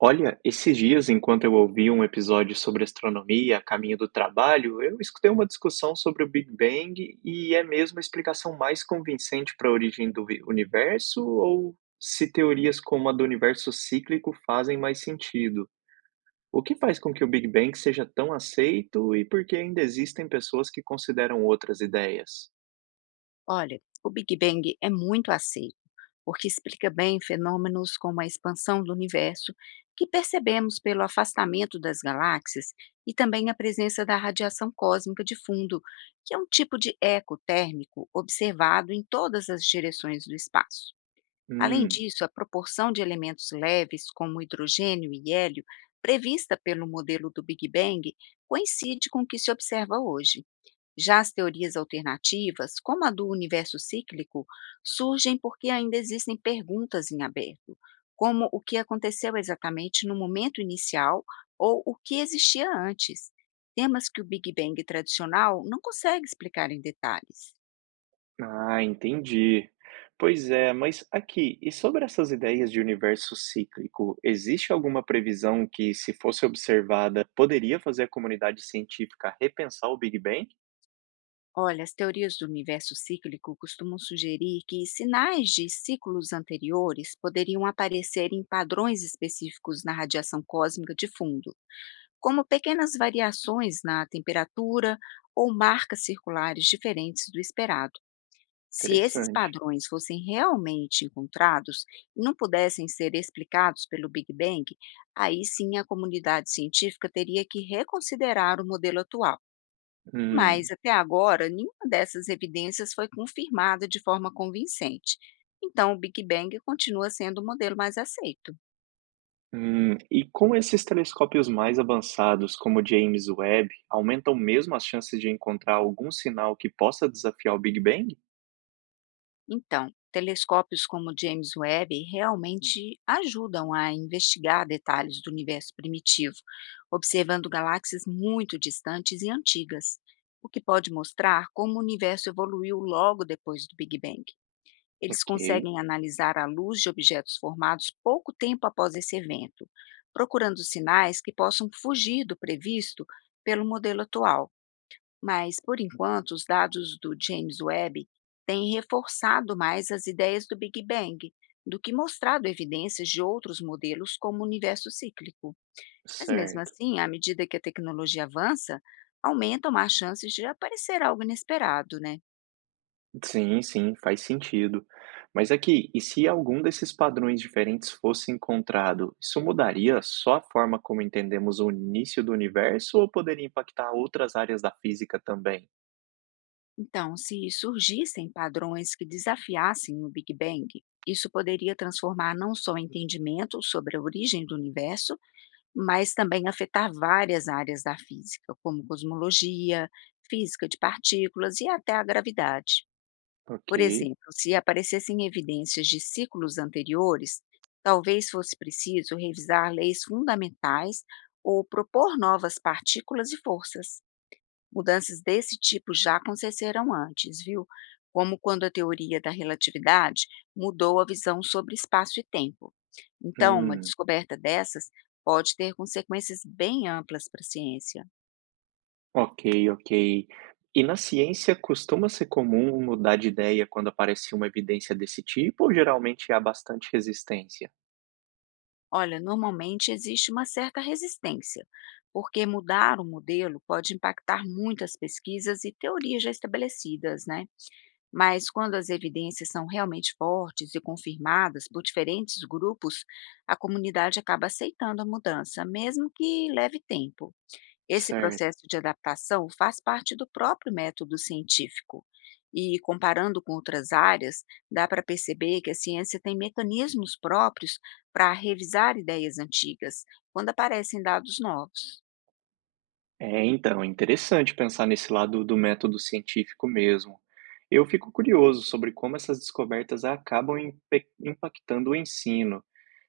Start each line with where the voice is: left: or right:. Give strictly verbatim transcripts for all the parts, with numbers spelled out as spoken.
right: Olha, esses dias, enquanto eu ouvia um episódio sobre astronomia a caminho do trabalho, eu escutei uma discussão sobre o Big Bang e é mesmo a explicação mais convincente para a origem do vi- universo ou se teorias como a do universo cíclico fazem mais sentido? O que faz com que o Big Bang seja tão aceito e por que ainda existem pessoas que consideram outras ideias?
left: Olha, o Big Bang é muito aceito, porque explica bem fenômenos como a expansão do universo, que percebemos pelo afastamento das galáxias, e também a presença da radiação cósmica de fundo, que é um tipo de eco térmico observado em todas as direções do espaço. Além
right: Hum.
left: disso, a proporção de elementos leves, como hidrogênio e hélio, prevista pelo modelo do Big Bang, coincide com o que se observa hoje. Já as teorias alternativas, como a do universo cíclico, surgem porque ainda existem perguntas em aberto, como o que aconteceu exatamente no momento inicial ou o que existia antes, temas que o Big Bang tradicional não consegue explicar em detalhes.
right: Ah, entendi. Pois é, mas aqui, e sobre essas ideias de universo cíclico, existe alguma previsão que, se fosse observada, poderia fazer a comunidade científica repensar o Big Bang?
left: Olha, as teorias do universo cíclico costumam sugerir que sinais de ciclos anteriores poderiam aparecer em padrões específicos na radiação cósmica de fundo, como pequenas variações na temperatura ou marcas circulares diferentes do esperado. Se esses
right: Interessante.
left: padrões fossem realmente encontrados e não pudessem ser explicados pelo Big Bang, aí sim a comunidade científica teria que reconsiderar o modelo atual. Mas
right: Hum.
left: até agora, nenhuma dessas evidências foi confirmada de forma convincente. Então, o Big Bang continua sendo o modelo mais aceito.
right: Hum, e como esses telescópios mais avançados, como o James Webb, aumentam mesmo as chances de encontrar algum sinal que possa desafiar o Big Bang?
left: Então, telescópios como o James Webb realmente ajudam a investigar detalhes do universo primitivo, observando galáxias muito distantes e antigas, o que pode mostrar como o universo evoluiu logo depois do Big Bang. Eles
right: Ok,
left: conseguem analisar a luz de objetos formados pouco tempo após esse evento, procurando sinais que possam fugir do previsto pelo modelo atual. Mas, por enquanto, os dados do James Webb têm reforçado mais as ideias do Big Bang do que mostrado evidências de outros modelos como o universo cíclico. Mas mesmo
right: certo.
left: assim, à medida que a tecnologia avança, aumentam as chances de aparecer algo inesperado, né?
right: Sim, sim, faz sentido. Mas aqui, e se algum desses padrões diferentes fosse encontrado, isso mudaria só a forma como entendemos o início do universo ou poderia impactar outras áreas da física também?
left: Então, se surgissem padrões que desafiassem o Big Bang, isso poderia transformar não só o entendimento sobre a origem do universo, mas também afetar várias áreas da física, como cosmologia, física de partículas e até a gravidade.
right: Ok.
left: Por exemplo, se aparecessem evidências de ciclos anteriores, talvez fosse preciso revisar leis fundamentais ou propor novas partículas e forças. Mudanças desse tipo já aconteceram antes, viu? Como quando a teoria da relatividade mudou a visão sobre espaço e tempo. Então, uma
right: Hum.
left: descoberta dessas pode ter consequências bem amplas para a ciência.
right: Ok, ok. E na ciência costuma ser comum mudar de ideia quando aparece uma evidência desse tipo, ou geralmente há bastante resistência?
left: Olha, normalmente existe uma certa resistência, porque mudar o modelo pode impactar muitas pesquisas e teorias já estabelecidas, né? Mas quando as evidências são realmente fortes e confirmadas por diferentes grupos, a comunidade acaba aceitando a mudança, mesmo que leve tempo. Esse
right: Certo.
left: processo de adaptação faz parte do próprio método científico. E comparando com outras áreas, dá para perceber que a ciência tem mecanismos próprios para revisar ideias antigas quando aparecem dados novos.
right: É, então, é interessante pensar nesse lado do método científico mesmo. Eu fico curioso sobre como essas descobertas acabam impe- impactando o ensino.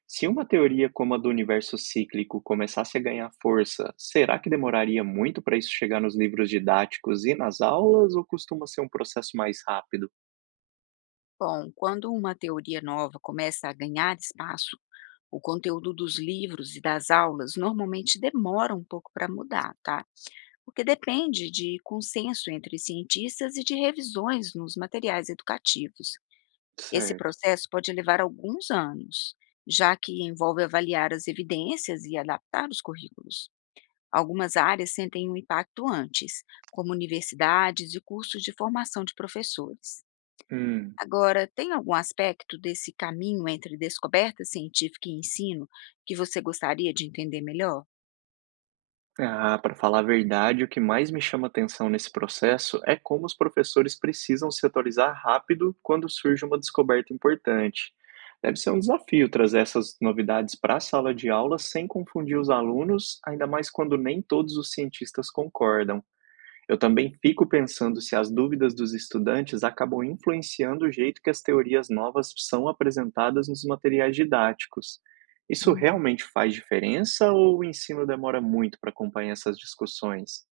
right: Se uma teoria como a do universo cíclico começasse a ganhar força, será que demoraria muito para isso chegar nos livros didáticos e nas aulas, ou costuma ser um processo mais rápido?
left: Bom, quando uma teoria nova começa a ganhar espaço, o conteúdo dos livros e das aulas normalmente demora um pouco para mudar, tá? Porque depende de consenso entre cientistas e de revisões nos materiais educativos. Esse
right: Certo.
left: processo pode levar alguns anos, já que envolve avaliar as evidências e adaptar os currículos. Algumas áreas sentem um impacto antes, como universidades e cursos de formação de professores.
right: Hum.
left: Agora, tem algum aspecto desse caminho entre descoberta científica e ensino que você gostaria de entender melhor?
right: Ah, para falar a verdade, o que mais me chama atenção nesse processo é como os professores precisam se atualizar rápido quando surge uma descoberta importante. Deve ser um desafio trazer essas novidades para a sala de aula sem confundir os alunos, ainda mais quando nem todos os cientistas concordam. Eu também fico pensando se as dúvidas dos estudantes acabam influenciando o jeito que as teorias novas são apresentadas nos materiais didáticos. Isso
left: Uhum.
right: realmente faz diferença ou o ensino demora muito para acompanhar essas discussões?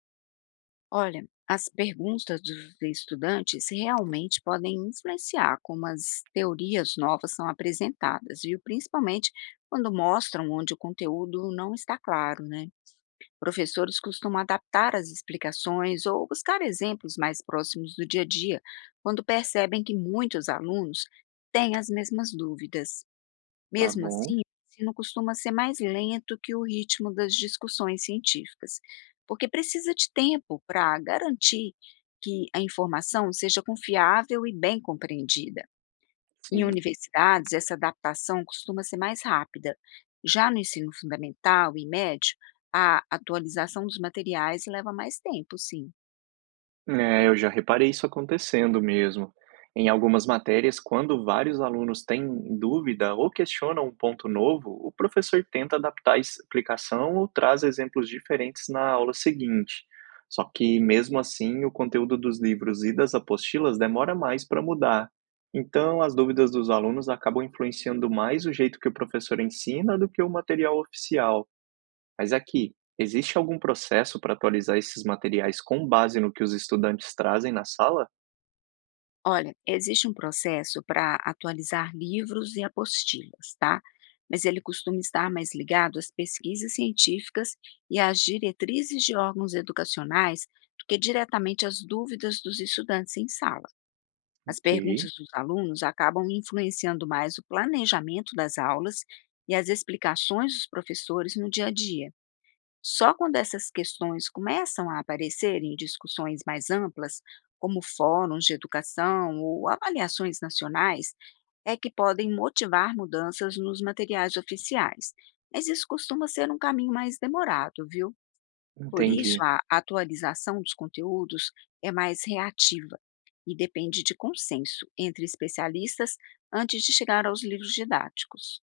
left: Olha, as perguntas dos estudantes realmente podem influenciar como as teorias novas são apresentadas, viu? Principalmente quando mostram onde o conteúdo não está claro, né? Professores costumam adaptar as explicações ou buscar exemplos mais próximos do dia a dia, quando percebem que muitos alunos têm as mesmas dúvidas.
right: Tá
left: Mesmo
right: bom,
left: assim, o ensino costuma ser mais lento que o ritmo das discussões científicas, porque precisa de tempo para garantir que a informação seja confiável e bem compreendida. Em
right: sim.
left: universidades, essa adaptação costuma ser mais rápida. Já no ensino fundamental e médio, a atualização dos materiais leva mais tempo, sim.
right: É, eu já reparei isso acontecendo mesmo. Em algumas matérias, quando vários alunos têm dúvida ou questionam um ponto novo, o professor tenta adaptar a explicação ou traz exemplos diferentes na aula seguinte. Só que, mesmo assim, o conteúdo dos livros e das apostilas demora mais para mudar. Então, as dúvidas dos alunos acabam influenciando mais o jeito que o professor ensina do que o material oficial. Mas aqui, existe algum processo para atualizar esses materiais com base no que os estudantes trazem na sala?
left: Olha, existe um processo para atualizar livros e apostilas, tá? Mas ele costuma estar mais ligado às pesquisas científicas e às diretrizes de órgãos educacionais do que diretamente às dúvidas dos estudantes em sala. As
right: Ok,
left: perguntas dos alunos acabam influenciando mais o planejamento das aulas e as explicações dos professores no dia a dia. Só quando essas questões começam a aparecer em discussões mais amplas, como fóruns de educação ou avaliações nacionais, é que podem motivar mudanças nos materiais oficiais. Mas isso costuma ser um caminho mais demorado, viu? Por isso,
right: entendi.
left: a atualização dos conteúdos é mais reativa e depende de consenso entre especialistas antes de chegar aos livros didáticos.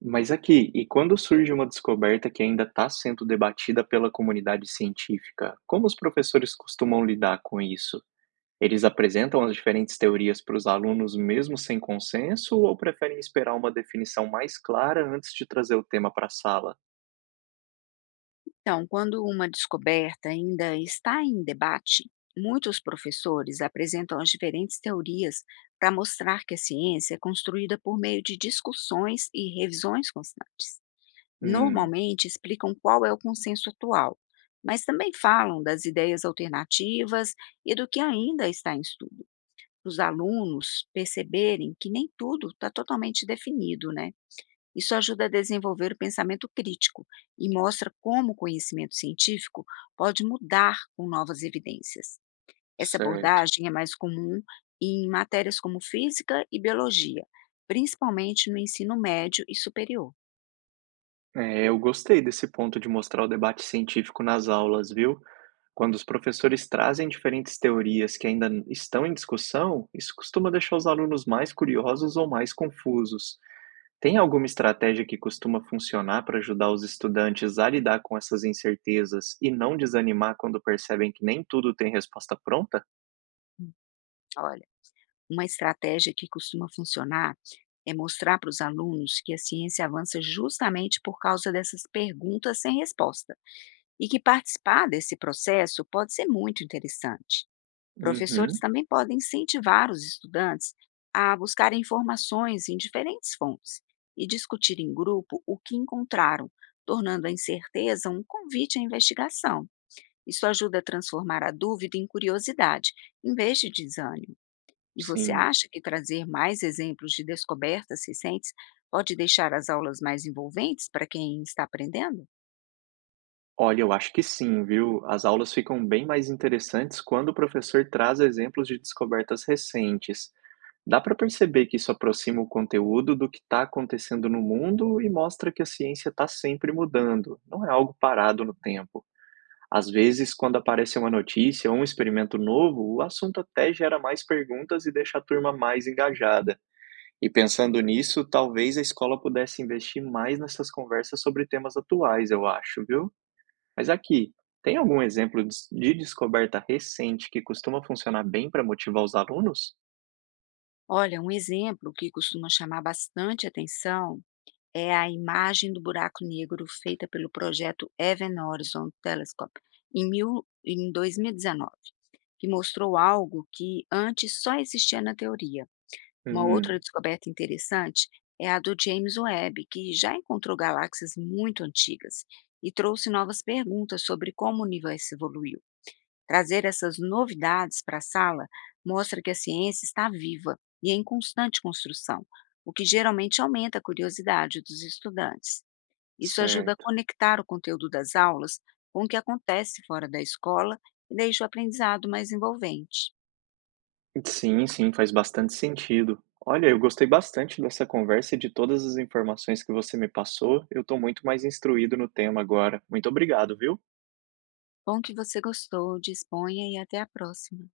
right: Mas aqui, e quando surge uma descoberta que ainda está sendo debatida pela comunidade científica, como os professores costumam lidar com isso? Eles apresentam as diferentes teorias para os alunos mesmo sem consenso ou preferem esperar uma definição mais clara antes de trazer o tema para a sala?
left: Então, quando uma descoberta ainda está em debate, muitos professores apresentam as diferentes teorias para mostrar que a ciência é construída por meio de discussões e revisões constantes.
right: Hum,
left: Normalmente explicam qual é o consenso atual, mas também falam das ideias alternativas e do que ainda está em estudo. Os alunos perceberem que nem tudo está totalmente definido, né? Isso ajuda a desenvolver o pensamento crítico e mostra como o conhecimento científico pode mudar com novas evidências. Essa
right: certo.
left: abordagem é mais comum em matérias como física e biologia, principalmente no ensino médio e superior.
right: É, eu gostei desse ponto de mostrar o debate científico nas aulas, viu? Quando os professores trazem diferentes teorias que ainda n- estão em discussão, isso costuma deixar os alunos mais curiosos ou mais confusos. Tem alguma estratégia que costuma funcionar para ajudar os estudantes a lidar com essas incertezas e não desanimar quando percebem que nem tudo tem resposta pronta?
left: Olha, uma estratégia que costuma funcionar é mostrar para os alunos que a ciência avança justamente por causa dessas perguntas sem resposta e que participar desse processo pode ser muito interessante. Professores
right: Uhum,
left: também podem incentivar os estudantes a buscar informações em diferentes fontes e discutir em grupo o que encontraram, tornando a incerteza um convite à investigação. Isso ajuda a transformar a dúvida em curiosidade, em vez de desânimo. E você
right: sim.
left: acha que trazer mais exemplos de descobertas recentes pode deixar as aulas mais envolventes para quem está aprendendo?
right: Olha, eu acho que sim, viu? As aulas ficam bem mais interessantes quando o professor traz exemplos de descobertas recentes. Dá para perceber que isso aproxima o conteúdo do que está acontecendo no mundo e mostra que a ciência está sempre mudando, não é algo parado no tempo. Às vezes, quando aparece uma notícia ou um experimento novo, o assunto até gera mais perguntas e deixa a turma mais engajada. E pensando nisso, talvez a escola pudesse investir mais nessas conversas sobre temas atuais, eu acho, viu? Mas aqui, tem algum exemplo de de descoberta recente que costuma funcionar bem para motivar os alunos?
left: Olha, um exemplo que costuma chamar bastante atenção é a imagem do buraco negro feita pelo projeto Event Horizon Telescope em mil em dois mil e dezenove, que mostrou algo que antes só existia na teoria. Uma outra
right: Hum,
left: descoberta interessante é a do James Webb, que já encontrou galáxias muito antigas e trouxe novas perguntas sobre como o universo evoluiu. Trazer essas novidades para a sala mostra que a ciência está viva e em constante construção, o que geralmente aumenta a curiosidade dos estudantes. Isso ajuda a
right: certo.
left: conectar o conteúdo das aulas com o que acontece fora da escola e deixa o aprendizado mais envolvente.
right: Sim, sim, faz bastante sentido. Olha, eu gostei bastante dessa conversa e de todas as informações que você me passou. Eu estou muito mais instruído no tema agora. Muito obrigado, viu?
left: Bom que você gostou, disponha e até a próxima.